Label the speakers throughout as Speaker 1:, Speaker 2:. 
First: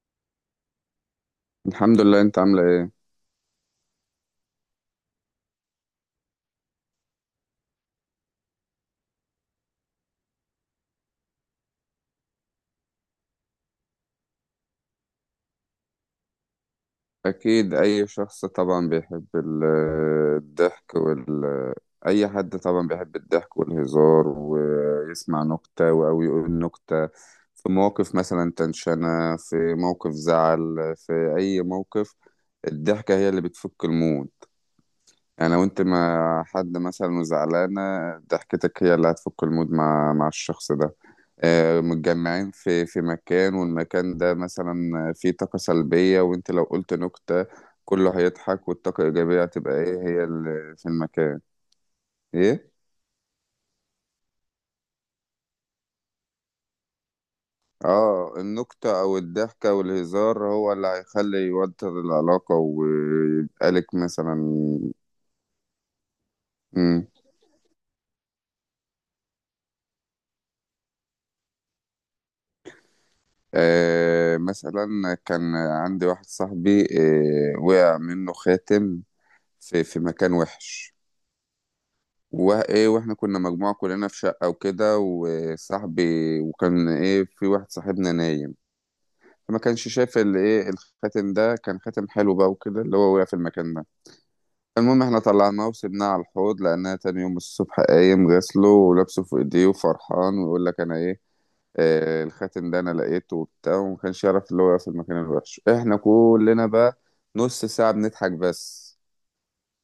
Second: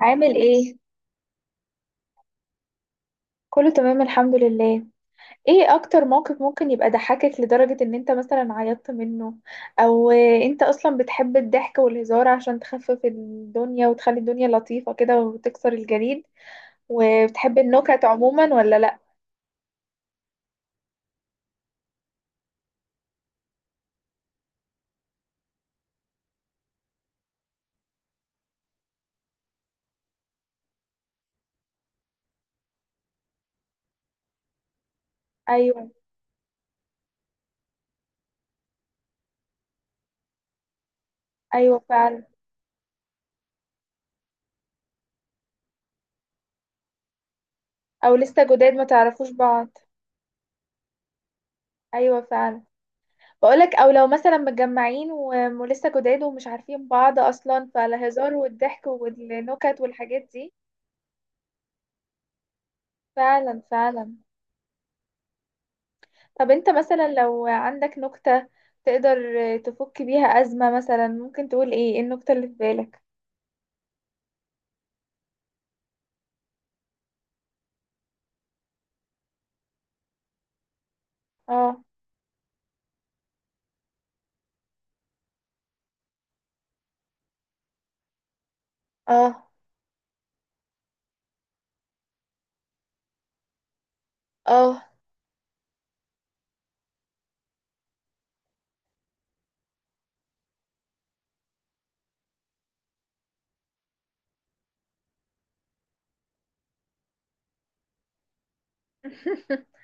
Speaker 1: عامل ايه؟
Speaker 2: الحمد لله. انت عامله ايه؟
Speaker 1: كله تمام، الحمد لله. ايه اكتر موقف ممكن يبقى ضحكك لدرجة ان انت مثلا عيطت منه، او انت اصلا بتحب الضحك والهزار عشان تخفف الدنيا وتخلي الدنيا لطيفة كده وتكسر الجليد وبتحب
Speaker 2: اكيد
Speaker 1: النكت
Speaker 2: اي شخص
Speaker 1: عموما ولا
Speaker 2: طبعا
Speaker 1: لا؟
Speaker 2: بيحب ال- الضحك وال اي حد طبعا بيحب الضحك والهزار ويسمع نكته او يقول نكته. في مواقف مثلا تنشنه، في موقف زعل، في اي موقف، الضحكه هي اللي بتفك المود. يعني لو انت
Speaker 1: ايوه،
Speaker 2: مع حد مثلا وزعلانه، ضحكتك هي اللي هتفك المود مع الشخص ده.
Speaker 1: ايوه فعلا.
Speaker 2: متجمعين في مكان، والمكان ده مثلا فيه طاقة سلبية، وانت لو قلت نكتة
Speaker 1: او
Speaker 2: كله
Speaker 1: لسه
Speaker 2: هيضحك،
Speaker 1: جداد ما
Speaker 2: والطاقة
Speaker 1: تعرفوش
Speaker 2: الإيجابية
Speaker 1: بعض.
Speaker 2: هتبقى ايه هي اللي في المكان.
Speaker 1: ايوه فعلا.
Speaker 2: ايه.
Speaker 1: بقولك، او لو مثلا متجمعين ولسه جداد ومش عارفين بعض اصلا، فالهزار
Speaker 2: اه
Speaker 1: والضحك
Speaker 2: النكتة او الضحكة
Speaker 1: والنكت والحاجات
Speaker 2: والهزار
Speaker 1: دي.
Speaker 2: هو اللي هيخلي يوتر العلاقة
Speaker 1: فعلا،
Speaker 2: ويبقالك
Speaker 1: فعلا.
Speaker 2: مثلا.
Speaker 1: طب انت
Speaker 2: مم.
Speaker 1: مثلا لو عندك نكتة تقدر تفك بيها أزمة، مثلا ممكن تقول ايه؟ ايه النكتة اللي في بالك؟
Speaker 2: مثلا كان عندي واحد صاحبي. وقع منه خاتم في مكان وحش.
Speaker 1: اه،
Speaker 2: وايه، واحنا كنا مجموعة كلنا في شقة وكده، وصاحبي وكان ايه في واحد صاحبنا نايم،
Speaker 1: اه،
Speaker 2: فما كانش شايف اللي ايه، الخاتم ده كان خاتم حلو بقى وكده، اللي هو وقع في المكان ده.
Speaker 1: اه.
Speaker 2: المهم احنا طلعناه وسبناه على الحوض، لأنها تاني يوم الصبح قايم غسله ولابسه في ايديه وفرحان ويقول لك انا ايه، الخاتم ده انا لقيته وبتاع، وما كانش يعرف اللي هو وقع في المكان الوحش. احنا كلنا بقى نص ساعة بنضحك بس.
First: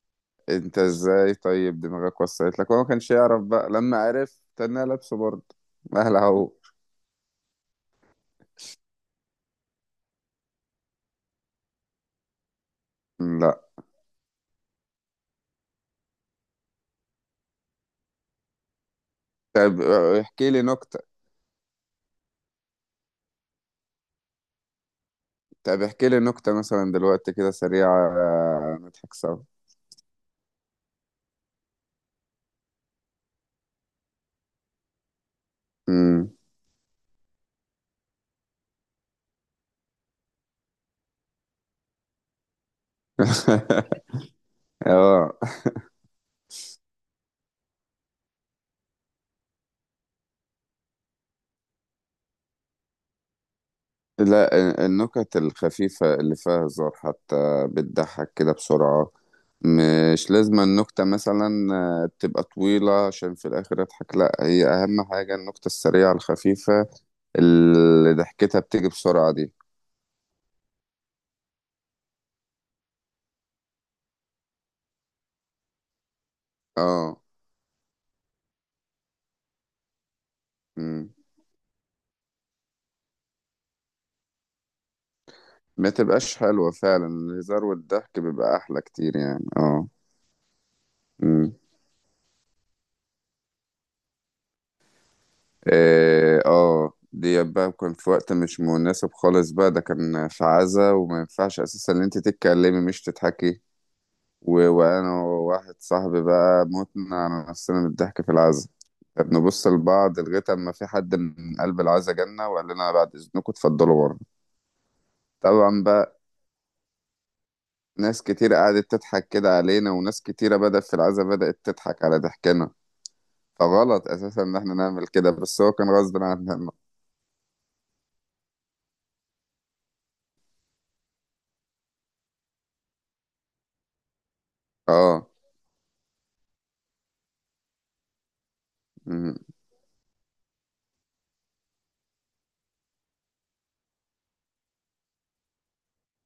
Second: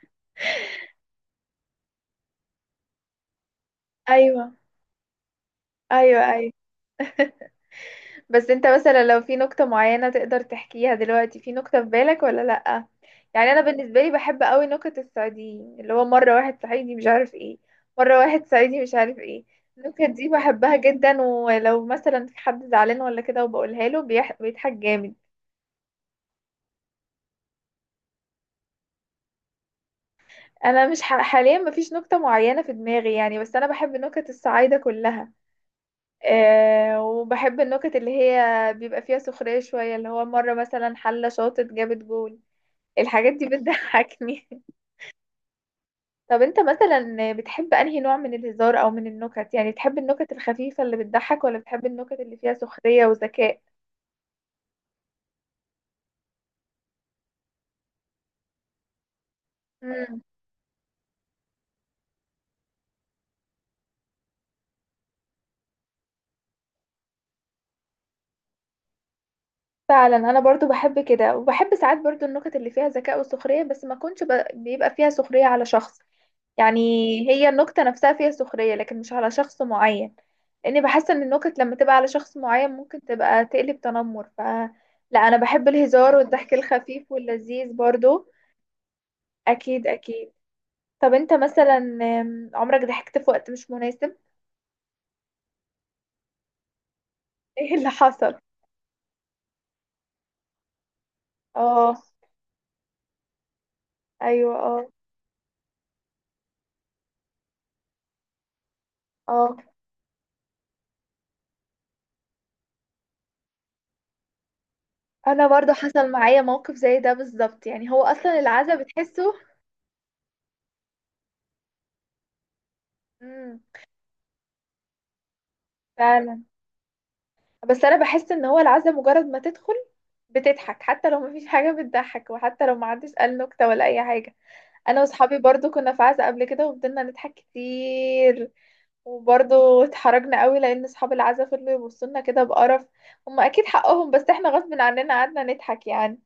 Speaker 2: انت ازاي؟ طيب دماغك وصلت لك؟ هو ما كانش يعرف بقى، لما عرف
Speaker 1: ايوه،
Speaker 2: تنى لابسه برضه. مهلا
Speaker 1: ايوه، ايوه.
Speaker 2: اهو.
Speaker 1: بس انت مثلا لو في نكتة معينة تقدر تحكيها دلوقتي؟ في نكتة في بالك ولا لأ؟ يعني
Speaker 2: لا.
Speaker 1: انا بالنسبة لي بحب قوي نكت الصعيديين، اللي هو مرة واحد صعيدي مش عارف ايه، مرة واحد صعيدي مش عارف ايه.
Speaker 2: طب
Speaker 1: النكت دي
Speaker 2: احكي لي
Speaker 1: بحبها
Speaker 2: نكتة.
Speaker 1: جدا، ولو مثلا في حد زعلان ولا كده وبقولها له بيح... بيضحك جامد.
Speaker 2: طب احكي لي نكتة مثلا دلوقتي كده سريعة، نضحك سوا.
Speaker 1: انا مش حاليا مفيش نكتة معينة في دماغي يعني، بس انا بحب نكت الصعايدة كلها.
Speaker 2: امم.
Speaker 1: أه، وبحب النكت اللي هي بيبقى فيها سخرية شوية، اللي هو مرة مثلا حلة شاطت جابت جول. الحاجات دي بتضحكني.
Speaker 2: اه،
Speaker 1: طب انت مثلا بتحب انهي نوع من الهزار او من النكت؟ يعني بتحب النكت الخفيفة اللي بتضحك، ولا بتحب النكت اللي فيها سخرية وذكاء؟
Speaker 2: لا النكت الخفيفة اللي فيها هزار حتى بتضحك كده بسرعة.
Speaker 1: مم.
Speaker 2: مش لازم النكتة مثلا اه، تبقى طويلة عشان في الآخر أضحك، لا، هي أهم حاجة النكتة السريعة الخفيفة اللي ضحكتها بتيجي بسرعة دي.
Speaker 1: فعلا، انا برضو بحب كده، وبحب ساعات برضو النكت اللي فيها ذكاء وسخرية، بس ما كنتش ب... بيبقى فيها سخرية على شخص يعني.
Speaker 2: اه.
Speaker 1: هي النكتة نفسها فيها سخرية، لكن مش على شخص معين، لأني بحس
Speaker 2: امم.
Speaker 1: إن النكت لما تبقى على شخص معين ممكن تبقى تقلب تنمر، ف لا، أنا بحب
Speaker 2: ما
Speaker 1: الهزار
Speaker 2: تبقاش
Speaker 1: والضحك
Speaker 2: حلوة فعلا،
Speaker 1: الخفيف
Speaker 2: الهزار
Speaker 1: واللذيذ
Speaker 2: والضحك
Speaker 1: برضو.
Speaker 2: بيبقى أحلى كتير يعني
Speaker 1: أكيد،
Speaker 2: اه.
Speaker 1: أكيد. طب أنت
Speaker 2: امم.
Speaker 1: مثلا، عمرك ضحكت في وقت مش مناسب؟
Speaker 2: إيه، اه، دي بقى
Speaker 1: إيه اللي
Speaker 2: كان في وقت
Speaker 1: حصل؟
Speaker 2: مش مناسب خالص بقى، ده كان في عزا، وما ينفعش أساسا
Speaker 1: اه.
Speaker 2: إن أنت تتكلمي مش تضحكي.
Speaker 1: أيوه، اه.
Speaker 2: وأنا وواحد صاحبي بقى متنا على نفسنا من الضحك في العزا،
Speaker 1: اه،
Speaker 2: بنبص لبعض لغاية أما في حد من قلب العزا جالنا وقال لنا بعد إذنكم اتفضلوا بره.
Speaker 1: أنا برضو
Speaker 2: طبعا
Speaker 1: حصل
Speaker 2: بقى،
Speaker 1: معايا موقف زي ده بالظبط، يعني هو
Speaker 2: ناس
Speaker 1: أصلا
Speaker 2: كتير
Speaker 1: العزا
Speaker 2: قعدت تضحك
Speaker 1: بتحسه.
Speaker 2: كده علينا، وناس كتيرة بدأت في العزا بدأت تضحك على ضحكنا،
Speaker 1: مم.
Speaker 2: فغلط أساسا إن إحنا نعمل كده، بس هو كان غصب
Speaker 1: فعلا.
Speaker 2: عننا.
Speaker 1: بس أنا بحس إن هو العزا مجرد ما تدخل بتضحك، حتى لو مفيش حاجة بتضحك، وحتى لو محدش قال نكتة ولا أي حاجة. أنا
Speaker 2: آه.
Speaker 1: وصحابي برضو كنا في عزا قبل كده وفضلنا نضحك كتير،
Speaker 2: مم.
Speaker 1: وبرضو اتحرجنا قوي لأن أصحاب العزا فضلوا يبصولنا كده بقرف. هما أكيد حقهم، بس احنا غصب عننا قعدنا نضحك يعني.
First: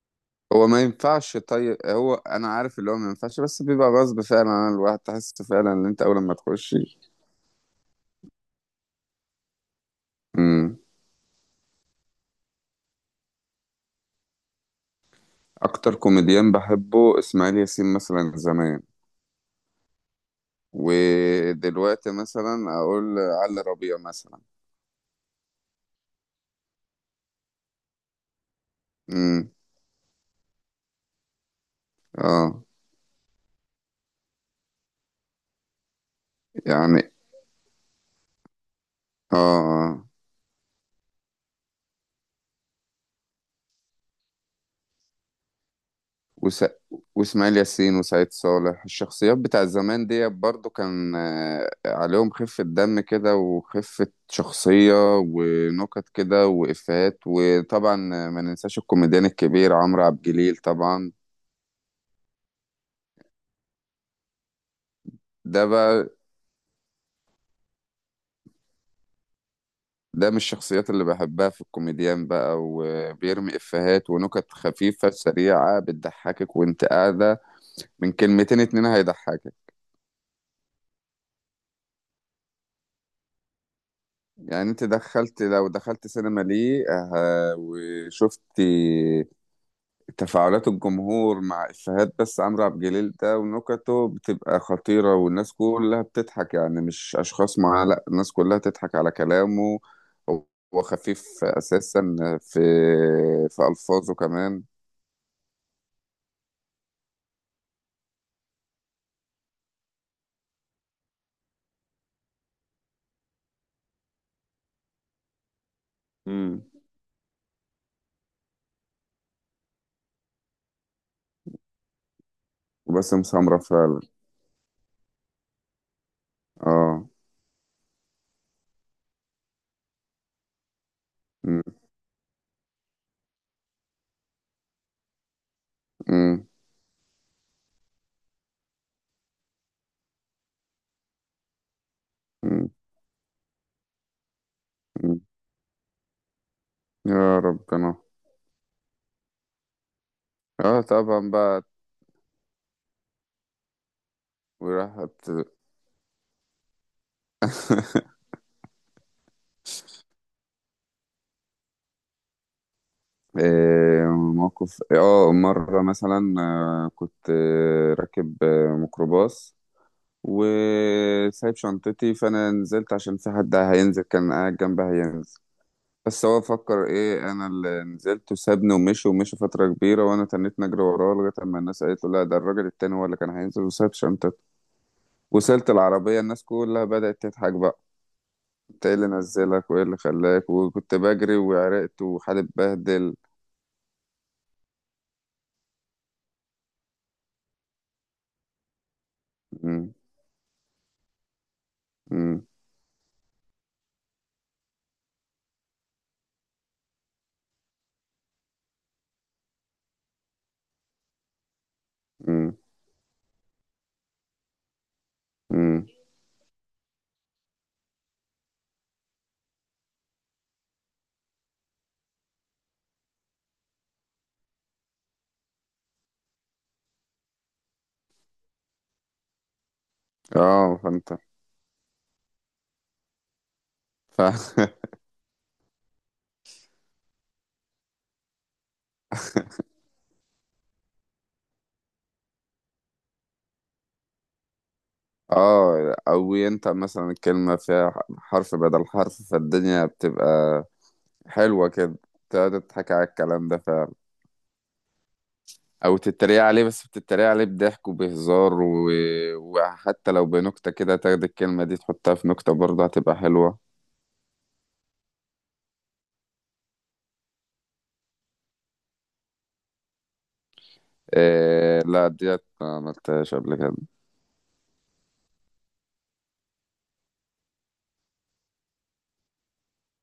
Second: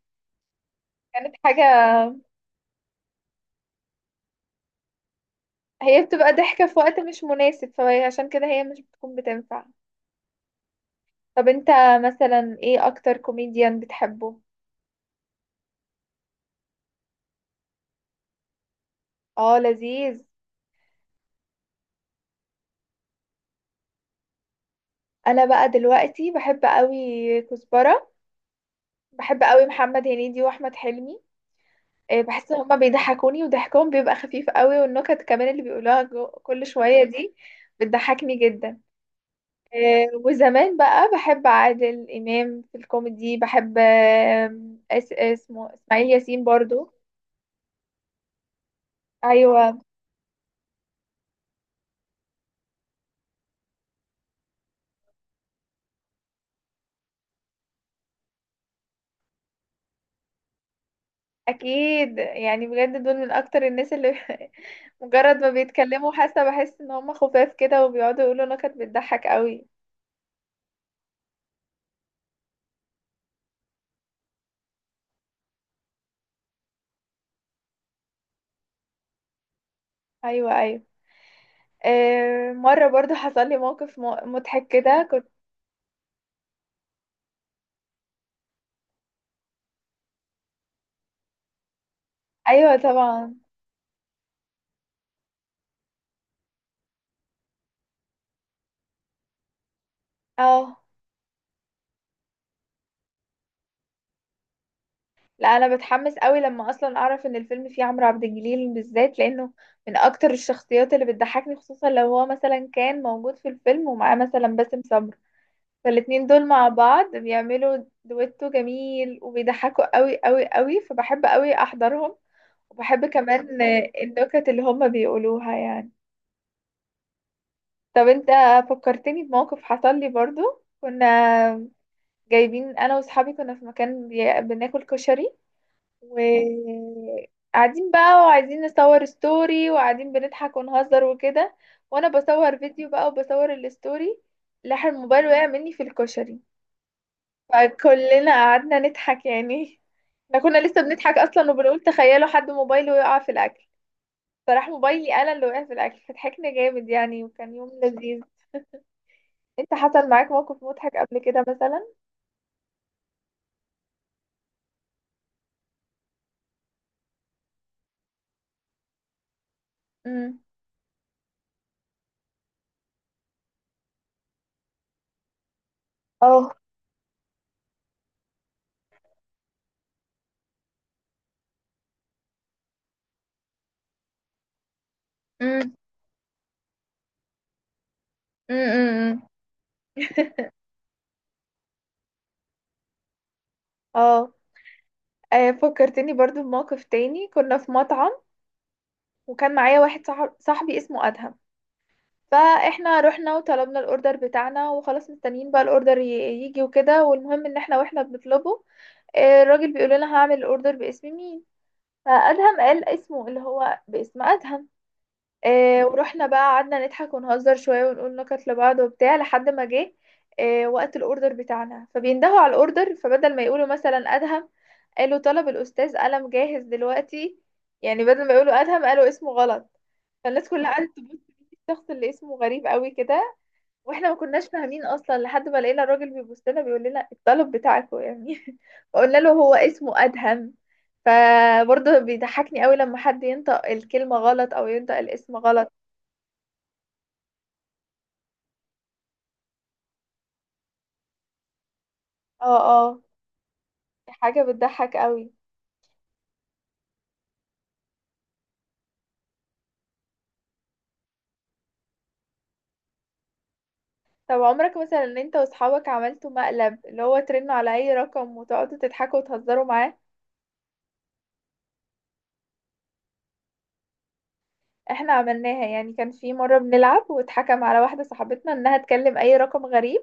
Speaker 2: هو ما
Speaker 1: كانت
Speaker 2: ينفعش،
Speaker 1: حاجة،
Speaker 2: طيب هو أنا عارف اللي هو ما ينفعش، بس بيبقى غصب فعلا عن الواحد، تحس فعلا إن
Speaker 1: هي
Speaker 2: أنت أول
Speaker 1: بتبقى
Speaker 2: ما
Speaker 1: ضحكة
Speaker 2: تخش.
Speaker 1: في وقت مش مناسب، فعشان كده هي مش بتكون بتنفع.
Speaker 2: مم.
Speaker 1: طب انت مثلا ايه أكتر كوميديان بتحبه؟
Speaker 2: أكتر كوميديان بحبه إسماعيل ياسين مثلا زمان،
Speaker 1: اه، لذيذ.
Speaker 2: ودلوقتي مثلا أقول علي ربيع مثلا.
Speaker 1: أنا بقى دلوقتي بحب قوي كزبرة، بحب
Speaker 2: مم.
Speaker 1: قوي محمد هنيدي واحمد حلمي. بحس ان
Speaker 2: آه.
Speaker 1: هما بيضحكوني وضحكهم بيبقى خفيف قوي، والنكت كمان اللي بيقولوها كل شوية
Speaker 2: يعني.
Speaker 1: دي بتضحكني جدا.
Speaker 2: آه آه.
Speaker 1: وزمان بقى بحب عادل امام في الكوميدي، بحب آم، اس اسمه اسماعيل ياسين
Speaker 2: وس...
Speaker 1: برضو.
Speaker 2: واسماعيل ياسين وسعيد صالح، الشخصيات بتاع
Speaker 1: ايوه،
Speaker 2: زمان دي برضو كان عليهم خفة دم كده وخفة شخصية ونكت كده وإفيهات، وطبعا ما ننساش الكوميديان الكبير عمرو عبد الجليل طبعا.
Speaker 1: اكيد يعني، بجد دول من اكتر الناس اللي مجرد ما
Speaker 2: ده بقى
Speaker 1: بيتكلموا حاسه، بحس ان هم خفاف كده وبيقعدوا يقولوا نكت بتضحك قوي.
Speaker 2: ده من الشخصيات اللي بحبها في الكوميديان بقى، وبيرمي إفيهات ونكت خفيفة سريعة بتضحكك وانت قاعدة، من كلمتين اتنين هيضحكك.
Speaker 1: ايوه، ايوه. مرة برضو حصل لي موقف مضحك
Speaker 2: يعني انت
Speaker 1: كده، كنت...
Speaker 2: دخلت، لو دخلت سينما ليه وشفت تفاعلات الجمهور مع إفيهات، بس عمرو
Speaker 1: أيوة،
Speaker 2: عبد الجليل
Speaker 1: طبعا.
Speaker 2: ده ونكته بتبقى خطيرة والناس كلها بتضحك يعني، مش أشخاص معاه، لأ الناس كلها تضحك على كلامه.
Speaker 1: اه.
Speaker 2: هو خفيف أساسا في في ألفاظه كمان.
Speaker 1: لا، أنا بتحمس قوي لما أصلا أعرف إن الفيلم فيه عمرو عبد الجليل بالذات، لأنه من أكتر الشخصيات اللي بتضحكني، خصوصا لو هو مثلا كان موجود في الفيلم ومعاه مثلا باسم سمرة. فالاتنين دول
Speaker 2: امم.
Speaker 1: مع بعض بيعملوا دويتو جميل وبيضحكوا قوي قوي قوي، فبحب قوي أحضرهم. وبحب
Speaker 2: وباسم سمرة
Speaker 1: كمان
Speaker 2: فعلا.
Speaker 1: النكت اللي هما بيقولوها يعني.
Speaker 2: اه.
Speaker 1: طب انت، فكرتني بموقف حصل لي برضو. كنا
Speaker 2: م-
Speaker 1: جايبين، انا واصحابي كنا في مكان بناكل كشري،
Speaker 2: م-
Speaker 1: وقاعدين بقى وعايزين نصور ستوري، وقاعدين بنضحك ونهزر وكده، وانا بصور
Speaker 2: م-
Speaker 1: فيديو بقى وبصور الستوري، لاح
Speaker 2: م.
Speaker 1: الموبايل وقع مني في الكشري.
Speaker 2: يا ربنا.
Speaker 1: فكلنا قعدنا نضحك يعني. احنا كنا لسه
Speaker 2: اه
Speaker 1: بنضحك
Speaker 2: طبعا
Speaker 1: اصلا
Speaker 2: بقى.
Speaker 1: وبنقول تخيلوا حد موبايله يقع في الاكل، فراح موبايلي
Speaker 2: وراحت.
Speaker 1: انا اللي وقع في الاكل، فضحكنا جامد يعني وكان يوم لذيذ. انت حصل معاك موقف مضحك قبل كده مثلا؟
Speaker 2: آه موقف، مرة مثلا كنت راكب ميكروباص
Speaker 1: امم.
Speaker 2: وسايب شنطتي، فانا نزلت عشان في حد هينزل كان قاعد جنبها هينزل، بس هو
Speaker 1: اه.
Speaker 2: فكر ايه انا اللي نزلت وسابني ومشي، ومشي فترة كبيرة، وانا تنيت نجري وراه لغاية اما الناس قالت له لا ده الراجل التاني هو اللي كان هينزل وساب شنطته. وصلت العربية الناس كلها بدأت تضحك بقى: انت ايه اللي
Speaker 1: امم.
Speaker 2: نزلك وايه اللي خلاك؟ وكنت بجري وعرقت وحالي اتبهدل.
Speaker 1: اه. فكرتني برضو بموقف تاني. كنا في مطعم، وكان معايا
Speaker 2: م-
Speaker 1: واحد صاحب صاحبي اسمه أدهم.
Speaker 2: م-
Speaker 1: فاحنا رحنا وطلبنا الاوردر بتاعنا وخلاص، مستنيين بقى الاوردر يجي وكده. والمهم ان احنا واحنا بنطلبه، الراجل بيقول لنا هعمل الاوردر باسم مين؟
Speaker 2: م-
Speaker 1: فأدهم قال اسمه اللي هو، باسم أدهم.
Speaker 2: م.
Speaker 1: ورحنا بقى قعدنا نضحك ونهزر شوية ونقول نكت لبعض وبتاع، لحد ما جه وقت الاوردر بتاعنا، فبيندهوا على الاوردر، فبدل ما يقولوا مثلا أدهم، قالوا طلب الأستاذ قلم جاهز دلوقتي. يعني بدل ما يقولوا أدهم قالوا اسمه غلط. فالناس كلها
Speaker 2: اه.
Speaker 1: قعدت تبص
Speaker 2: فانت
Speaker 1: مين الشخص اللي اسمه غريب قوي كده، واحنا ما
Speaker 2: ف...
Speaker 1: كناش فاهمين اصلا، لحد ما لقينا الراجل بيبص لنا بيقول لنا الطلب بتاعكم يعني. فقلنا له هو اسمه أدهم. فبرضه بيضحكني قوي لما حد ينطق الكلمة غلط او ينطق الاسم غلط.
Speaker 2: اه، او ينطق مثلا الكلمة فيها حرف بدل حرف، فالدنيا بتبقى حلوة كده،
Speaker 1: اه.
Speaker 2: تقعد
Speaker 1: اه.
Speaker 2: تضحك على الكلام ده فعلا.
Speaker 1: حاجة بتضحك قوي.
Speaker 2: او تتريق عليه، بس بتتريق عليه بضحك وبهزار وحتى لو بنكتة كده تاخد الكلمة دي تحطها في نكتة برضه هتبقى حلوة.
Speaker 1: طب عمرك مثلا ان انت واصحابك عملتوا مقلب اللي هو ترنوا على اي رقم وتقعدوا تضحكوا وتهزروا معاه؟
Speaker 2: إيه، لا، ديت ما عملتهاش قبل كده.
Speaker 1: احنا عملناها يعني. كان في مرة بنلعب واتحكم على واحدة صاحبتنا انها تكلم اي رقم غريب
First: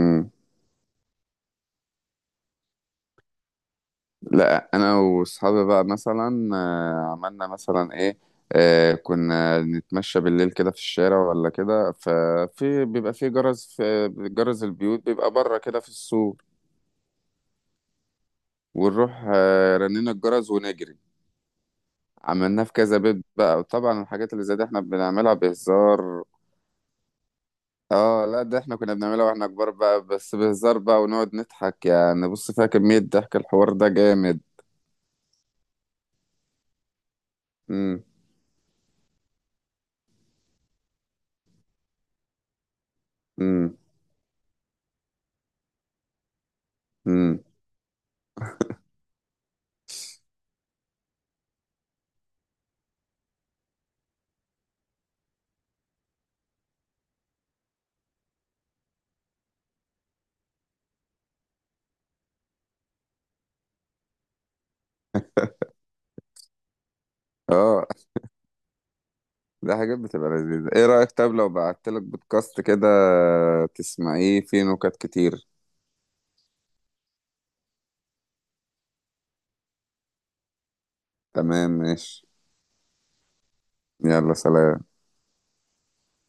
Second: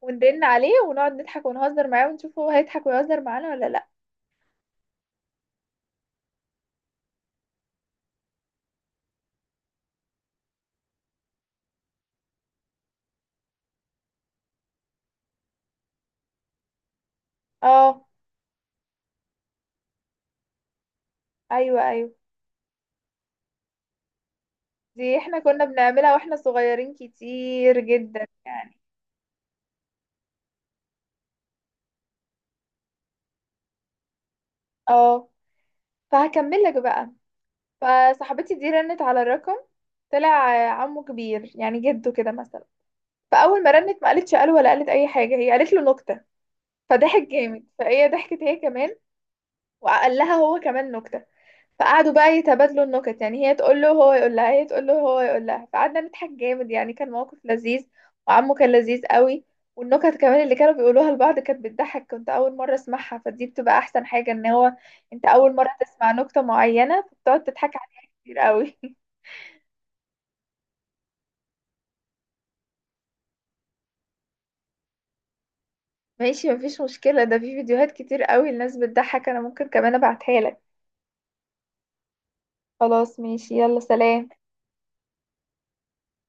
Speaker 1: وندن عليه ونقعد نضحك ونهزر معاه ونشوف هو هيضحك ويهزر معانا ولا لا.
Speaker 2: لا انا واصحابي بقى مثلا عملنا مثلا ايه، كنا نتمشى بالليل كده في الشارع ولا كده، ففي بيبقى في جرس، في جرس البيوت بيبقى بره كده في السور،
Speaker 1: اه.
Speaker 2: ونروح رنينا الجرس ونجري.
Speaker 1: ايوه، ايوه.
Speaker 2: عملناه في كذا بيت بقى، وطبعا الحاجات اللي زي دي احنا
Speaker 1: دي
Speaker 2: بنعملها
Speaker 1: احنا كنا بنعملها
Speaker 2: بهزار.
Speaker 1: واحنا صغيرين كتير جدا
Speaker 2: اه، لا ده احنا
Speaker 1: يعني.
Speaker 2: كنا بنعملها واحنا كبار بقى بس بهزار بقى، ونقعد نضحك يعني، بص فيها كمية ضحك الحوار ده جامد.
Speaker 1: اه. فهكمل لك بقى.
Speaker 2: امم.
Speaker 1: فصاحبتي دي رنت على الرقم، طلع عمه كبير يعني، جده كده مثلا. فاول ما
Speaker 2: امم.
Speaker 1: رنت ما قالتش الو ولا قالت اي حاجه، هي قالت له نكته. فضحك
Speaker 2: امم.
Speaker 1: جامد، فهي ضحكت هي كمان، وقال لها هو كمان نكته. فقعدوا بقى يتبادلوا النكت يعني، هي تقول له، هو يقول لها، هي تقول له، هو يقول لها. فقعدنا نضحك جامد يعني، كان موقف لذيذ، وعمه كان لذيذ قوي. والنكت كمان اللي كانوا بيقولوها لبعض كانت بتضحك، كنت اول مره اسمعها. فدي بتبقى احسن حاجه ان هو انت اول مره تسمع نكته معينه، فبتقعد تضحك
Speaker 2: اه.
Speaker 1: عليها كتير قوي.
Speaker 2: ده حاجات بتبقى لذيذة. ايه رأيك طب لو بعتلك بودكاست كده تسمعيه فيه نكت كتير؟
Speaker 1: ماشي، مفيش مشكله. ده في فيديوهات كتير قوي الناس بتضحك، انا ممكن كمان ابعتها لك.
Speaker 2: تمام ماشي.
Speaker 1: خلاص، ماشي، يلا سلام.
Speaker 2: يلا سلام.